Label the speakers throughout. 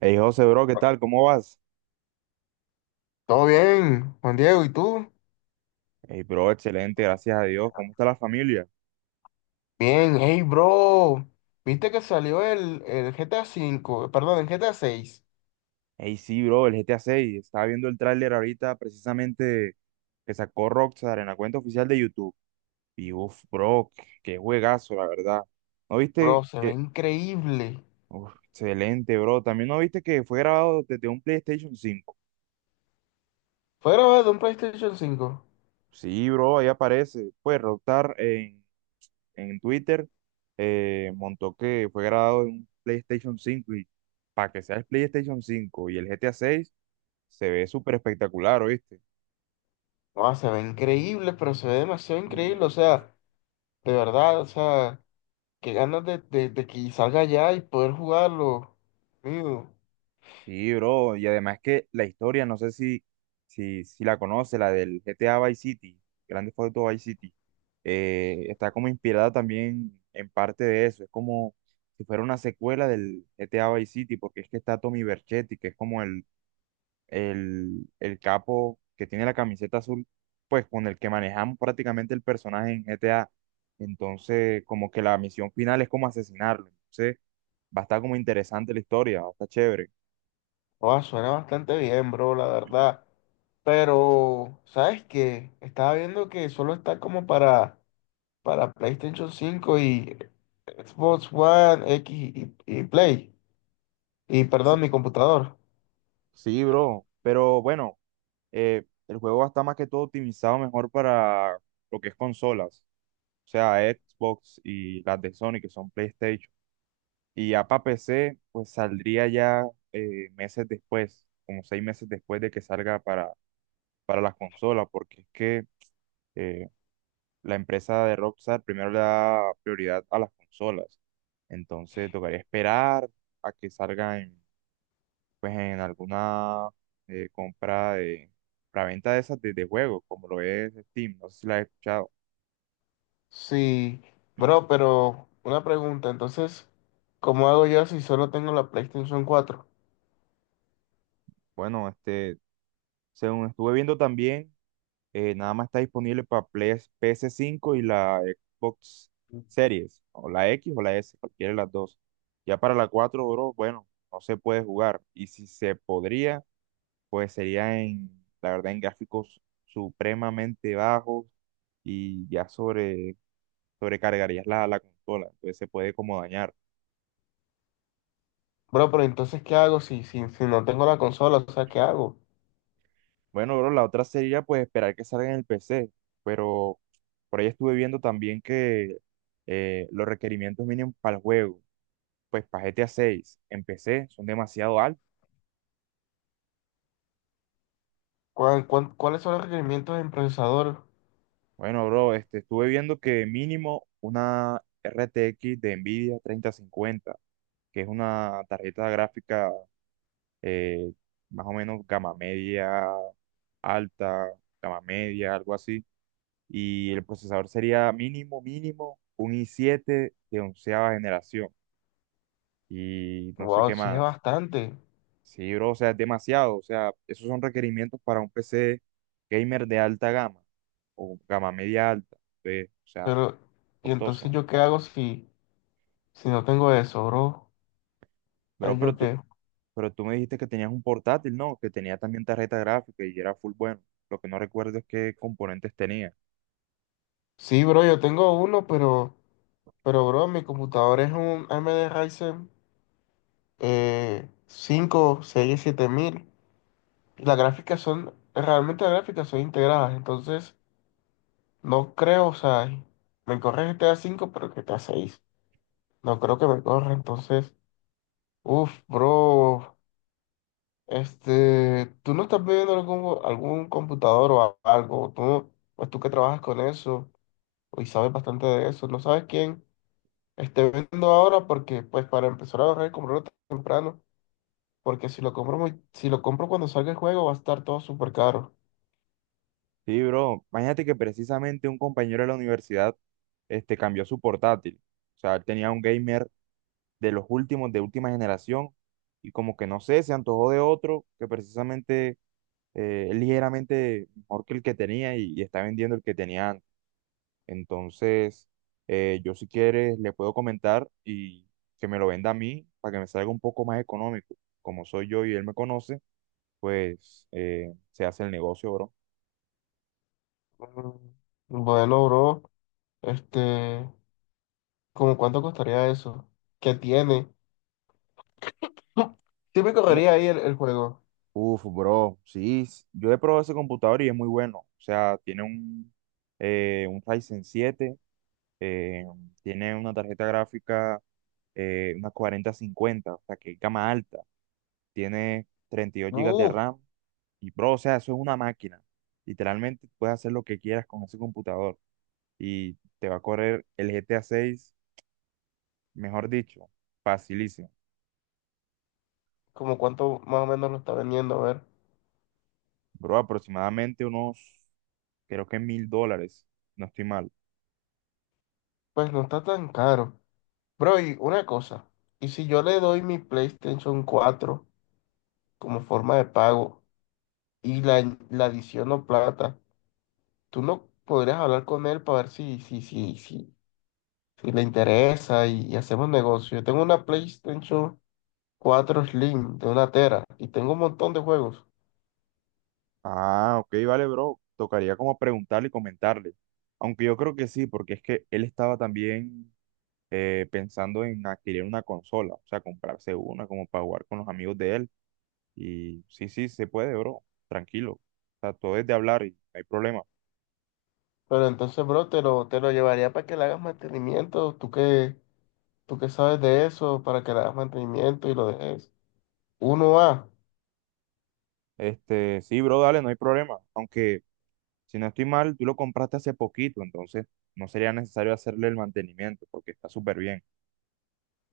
Speaker 1: Hey José, bro, ¿qué tal? ¿Cómo vas?
Speaker 2: Todo bien, Juan Diego, ¿y tú?
Speaker 1: Hey, bro, excelente, gracias a Dios. ¿Cómo está la familia?
Speaker 2: Bien, hey, bro. ¿Viste que salió el GTA 5, perdón, el GTA 6?
Speaker 1: Hey, sí, bro, el GTA 6. Estaba viendo el tráiler ahorita precisamente que sacó Rockstar en la cuenta oficial de YouTube. Y uff, bro, qué juegazo, la verdad. ¿No
Speaker 2: Bro,
Speaker 1: viste
Speaker 2: se ve
Speaker 1: que?
Speaker 2: increíble.
Speaker 1: Uf, excelente, bro. También no viste que fue grabado desde un PlayStation 5.
Speaker 2: Fue grabado en un PlayStation 5.
Speaker 1: Sí, bro, ahí aparece. Pues Rockstar en Twitter, montó que fue grabado en un PlayStation 5 y para que sea el PlayStation 5 y el GTA 6 se ve súper espectacular, ¿oíste?
Speaker 2: No, se ve increíble, pero se ve demasiado
Speaker 1: Mm.
Speaker 2: increíble. O sea, de verdad, o sea, qué ganas de que salga ya y poder jugarlo. Mío.
Speaker 1: Sí, bro, y además que la historia, no sé si la conoce, la del GTA Vice City, Grande Foto Vice City, está como inspirada también en parte de eso, es como si fuera una secuela del GTA Vice City, porque es que está Tommy Vercetti, que es como el capo que tiene la camiseta azul, pues con el que manejamos prácticamente el personaje en GTA. Entonces, como que la misión final es como asesinarlo. Entonces, va a estar como interesante la historia, va a estar chévere.
Speaker 2: No, suena bastante bien, bro, la verdad. Pero, ¿sabes qué? Estaba viendo que solo está como para PlayStation 5 y Xbox One X y Play. Y
Speaker 1: Sí,
Speaker 2: perdón, mi computador.
Speaker 1: sí, bro, pero bueno, el juego va a estar más que todo optimizado mejor para lo que es consolas, o sea, Xbox y las de Sony, que son PlayStation. Y ya para PC, pues saldría ya, meses después, como 6 meses después de que salga para las consolas, porque es que, eh, la empresa de Rockstar primero le da prioridad a las consolas. Entonces tocaría esperar a que salga en, pues, en alguna, compra de para venta de esas de juegos, como lo es Steam. No sé si la has escuchado.
Speaker 2: Sí, bro, pero una pregunta, entonces, ¿cómo hago yo si solo tengo la PlayStation 4?
Speaker 1: Bueno, según estuve viendo también, nada más está disponible para ps cinco y la Xbox Series, o la X o la S, cualquiera de las dos. Ya para la cuatro, bro, bueno, no se puede jugar. Y si se podría, pues sería en, la verdad, en gráficos supremamente bajos y ya sobrecargarías la consola. Entonces se puede como dañar.
Speaker 2: Bro, pero entonces, ¿qué hago si no tengo la consola? O sea, ¿qué hago?
Speaker 1: Bueno, bro, la otra sería pues esperar que salga en el PC, pero por ahí estuve viendo también que, los requerimientos mínimos para el juego. Pues para GTA 6 empecé, son demasiado altos.
Speaker 2: ¿Cuáles son los requerimientos en procesador?
Speaker 1: Bueno, bro, estuve viendo que mínimo una RTX de Nvidia 3050, que es una tarjeta gráfica, eh, más o menos gama media, alta, gama media, algo así. Y el procesador sería mínimo, mínimo, un i7 de onceava generación. Y no sé
Speaker 2: Wow,
Speaker 1: qué
Speaker 2: sí es
Speaker 1: más.
Speaker 2: bastante.
Speaker 1: Sí, bro, o sea, es demasiado. O sea, esos son requerimientos para un PC gamer de alta gama o gama media alta. Ve, o sea,
Speaker 2: Pero, ¿y entonces
Speaker 1: costoso.
Speaker 2: yo qué hago si no tengo eso, bro?
Speaker 1: Bro,
Speaker 2: Ahí,
Speaker 1: pero
Speaker 2: ¿yo
Speaker 1: tú,
Speaker 2: qué?
Speaker 1: pero tú me dijiste que tenías un portátil, ¿no? Que tenía también tarjeta gráfica y era full bueno. Lo que no recuerdo es qué componentes tenía.
Speaker 2: Sí, bro, yo tengo uno, pero... Pero, bro, mi computador es un AMD Ryzen 5, seis siete mil. Y las gráficas son, realmente las gráficas son integradas. Entonces, no creo, o sea, me corre GTA 5 pero GTA 6. No creo que me corra. Entonces, uff, bro, este, tú no estás viendo algún computador o algo. Tú, pues tú que trabajas con eso y sabes bastante de eso. No sabes quién esté viendo ahora porque, pues, para empezar a ahorrar y comprarlo temprano. Porque si lo compro cuando salga el juego va a estar todo súper caro.
Speaker 1: Sí, bro, imagínate que precisamente un compañero de la universidad, cambió su portátil. O sea, él tenía un gamer de los últimos, de última generación, y como que no sé, se antojó de otro que precisamente, es ligeramente mejor que el que tenía y está vendiendo el que tenía antes. Entonces, yo si quieres le puedo comentar y que me lo venda a mí para que me salga un poco más económico. Como soy yo y él me conoce, pues, se hace el negocio, bro.
Speaker 2: Mm, bueno, bro, este, ¿cómo cuánto costaría eso? ¿Qué tiene? Sí me
Speaker 1: Bueno,
Speaker 2: correría ahí el juego.
Speaker 1: uf, bro, sí, yo he probado ese computador y es muy bueno. O sea, tiene un Ryzen 7, eh, tiene una tarjeta gráfica, una 4050, o sea, que es gama alta. Tiene 32 gigas de
Speaker 2: Uf,
Speaker 1: RAM y, bro, o sea, eso es una máquina. Literalmente puedes hacer lo que quieras con ese computador y te va a correr el GTA 6, mejor dicho, facilísimo.
Speaker 2: ¿cómo cuánto más o menos lo está vendiendo? A ver,
Speaker 1: Bro, aproximadamente unos, creo que $1000, no estoy mal.
Speaker 2: pues no está tan caro. Bro, y una cosa, ¿y si yo le doy mi PlayStation 4 como forma de pago y la adiciono plata, tú no podrías hablar con él para ver si le interesa y hacemos negocio? Yo tengo una PlayStation 4 Slim de una tera y tengo un montón de juegos.
Speaker 1: Ah, ok, vale, bro. Tocaría como preguntarle y comentarle. Aunque yo creo que sí, porque es que él estaba también, pensando en adquirir una consola, o sea, comprarse una como para jugar con los amigos de él. Y sí, sí, se puede, bro. Tranquilo. O sea, todo es de hablar y no hay problema.
Speaker 2: Pero entonces, bro, te lo llevaría para que le hagas mantenimiento. Tú que sabes de eso, para que le hagas mantenimiento y lo dejes. Uno a...
Speaker 1: Sí, bro, dale, no hay problema. Aunque, si no estoy mal, tú lo compraste hace poquito, entonces no sería necesario hacerle el mantenimiento porque está súper bien.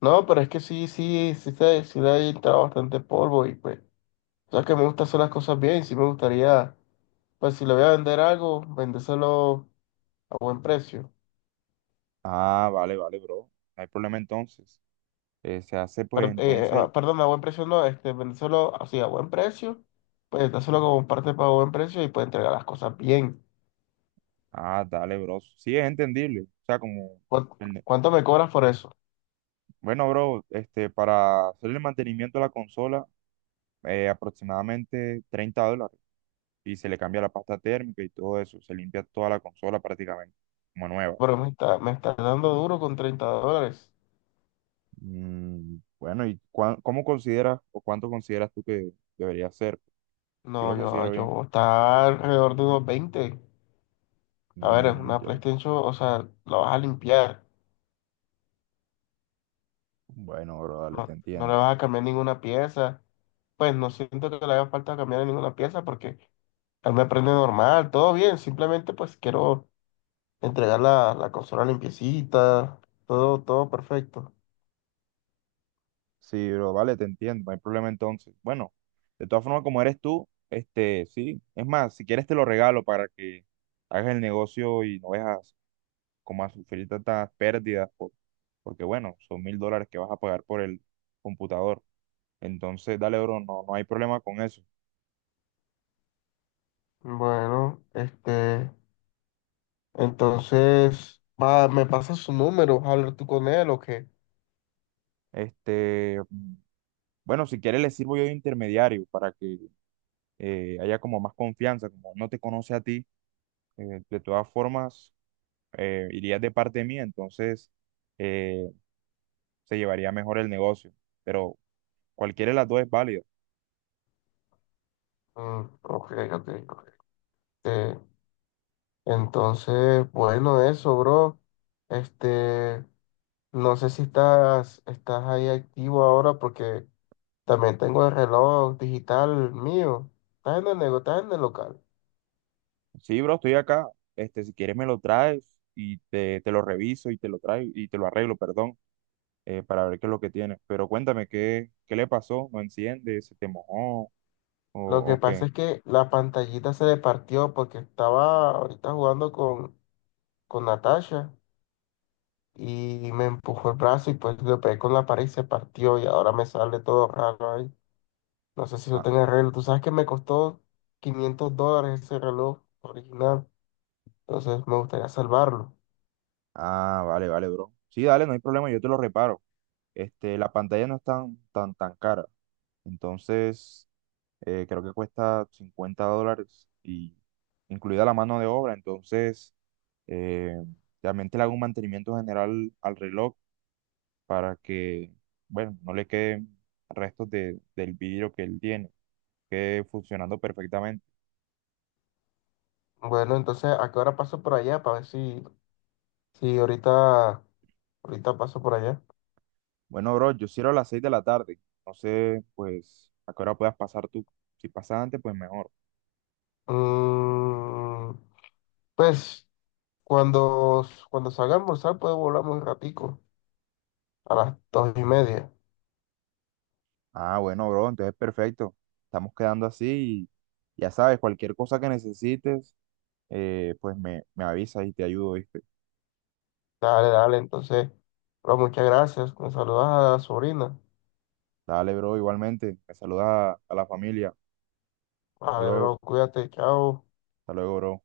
Speaker 2: No, pero es que sí, sí, sí, sí, le ha entrado bastante polvo y pues, o sea que me gusta hacer las cosas bien. Sí me gustaría, pues si le voy a vender algo, vendérselo a buen precio.
Speaker 1: Ah, vale, vale, bro. No hay problema entonces. Se hace pues entonces.
Speaker 2: Perdón, a buen precio no, este, vende solo así a buen precio, pues está solo como parte para buen precio y puede entregar las cosas bien.
Speaker 1: Ah, dale, bro. Sí, es entendible. O sea, como.
Speaker 2: ¿Cuán-
Speaker 1: el-
Speaker 2: ¿Cuánto me cobras por eso?
Speaker 1: Bueno, bro, para hacerle el mantenimiento a la consola, aproximadamente $30. Y se le cambia la pasta térmica y todo eso. Se limpia toda la consola prácticamente, como nueva.
Speaker 2: Pero me está dando duro con $30.
Speaker 1: Mm, bueno, y ¿cómo consideras o cuánto consideras tú que debería ser? Yo
Speaker 2: No,
Speaker 1: lo
Speaker 2: yo,
Speaker 1: considero bien.
Speaker 2: yo está alrededor de unos 20. A ver, es
Speaker 1: Mm,
Speaker 2: una
Speaker 1: ya.
Speaker 2: PlayStation, o sea, la vas a limpiar,
Speaker 1: Bueno, bro, dale, te
Speaker 2: no, no le
Speaker 1: entiendo.
Speaker 2: vas a cambiar ninguna pieza. Pues no siento que le haga falta cambiar ninguna pieza porque él me prende normal, todo bien, simplemente pues quiero entregar la consola limpiecita, todo, todo perfecto.
Speaker 1: Sí, bro, vale, te entiendo. No hay problema entonces. Bueno, de todas formas, como eres tú, sí. Es más, si quieres te lo regalo para que hagas el negocio y no veas como a sufrir tantas pérdidas, porque bueno, son $1000 que vas a pagar por el computador. Entonces, dale, bro, no, no hay problema con eso.
Speaker 2: Bueno, este, entonces, va, me pasa su número, ¿vas a hablar tú con él o qué?
Speaker 1: Este, bueno, si quieres le sirvo yo de intermediario para que, haya como más confianza, como no te conoce a ti, de todas formas, irías de parte mía, entonces, eh, se llevaría mejor el negocio. Pero cualquiera de las dos es válida.
Speaker 2: Mm, ok, ok, ok. Este, entonces, bueno, eso, bro. Este, no sé si estás ahí activo ahora porque también tengo el reloj digital mío. ¿Estás en el estás en el local?
Speaker 1: Sí, bro, estoy acá. Si quieres me lo traes y te lo reviso y te lo traigo y te lo arreglo, perdón, para ver qué es lo que tienes. Pero cuéntame, ¿qué le pasó? ¿No enciende? ¿Se te mojó?
Speaker 2: Lo
Speaker 1: ¿O,
Speaker 2: que
Speaker 1: o
Speaker 2: pasa
Speaker 1: qué?
Speaker 2: es que la pantallita se le partió porque estaba ahorita jugando con Natasha y me empujó el brazo y pues lo pegué con la pared y se partió y ahora me sale todo raro ahí. No sé si eso
Speaker 1: Ah,
Speaker 2: tiene arreglo. Tú sabes que me costó $500 ese reloj original, entonces me gustaría salvarlo.
Speaker 1: ah, vale, vale, bro. Sí, dale, no hay problema, yo te lo reparo. La pantalla no es tan, tan, tan cara. Entonces, creo que cuesta $50 y incluida la mano de obra. Entonces, eh, realmente le hago un mantenimiento general al reloj para que, bueno, no le queden restos del vidrio que él tiene, quede funcionando perfectamente.
Speaker 2: Bueno, entonces, ¿a qué hora paso por allá? Para ver si, si ahorita, ahorita paso por allá.
Speaker 1: Bueno, bro, yo cierro a las 6 de la tarde. No sé, pues, a qué hora puedas pasar tú. Si pasas antes, pues mejor.
Speaker 2: Mm, pues cuando salga a almorzar puedo volar un ratico a las 2:30.
Speaker 1: Ah, bueno, bro, entonces perfecto. Estamos quedando así y ya sabes, cualquier cosa que necesites, pues me avisas y te ayudo, ¿viste?
Speaker 2: Dale, dale, entonces, bro, muchas gracias. Me saludas a la sobrina.
Speaker 1: Dale, bro, igualmente. Me saludas a la familia. Hasta
Speaker 2: Vale,
Speaker 1: luego.
Speaker 2: bro, cuídate, chao.
Speaker 1: Hasta luego, bro.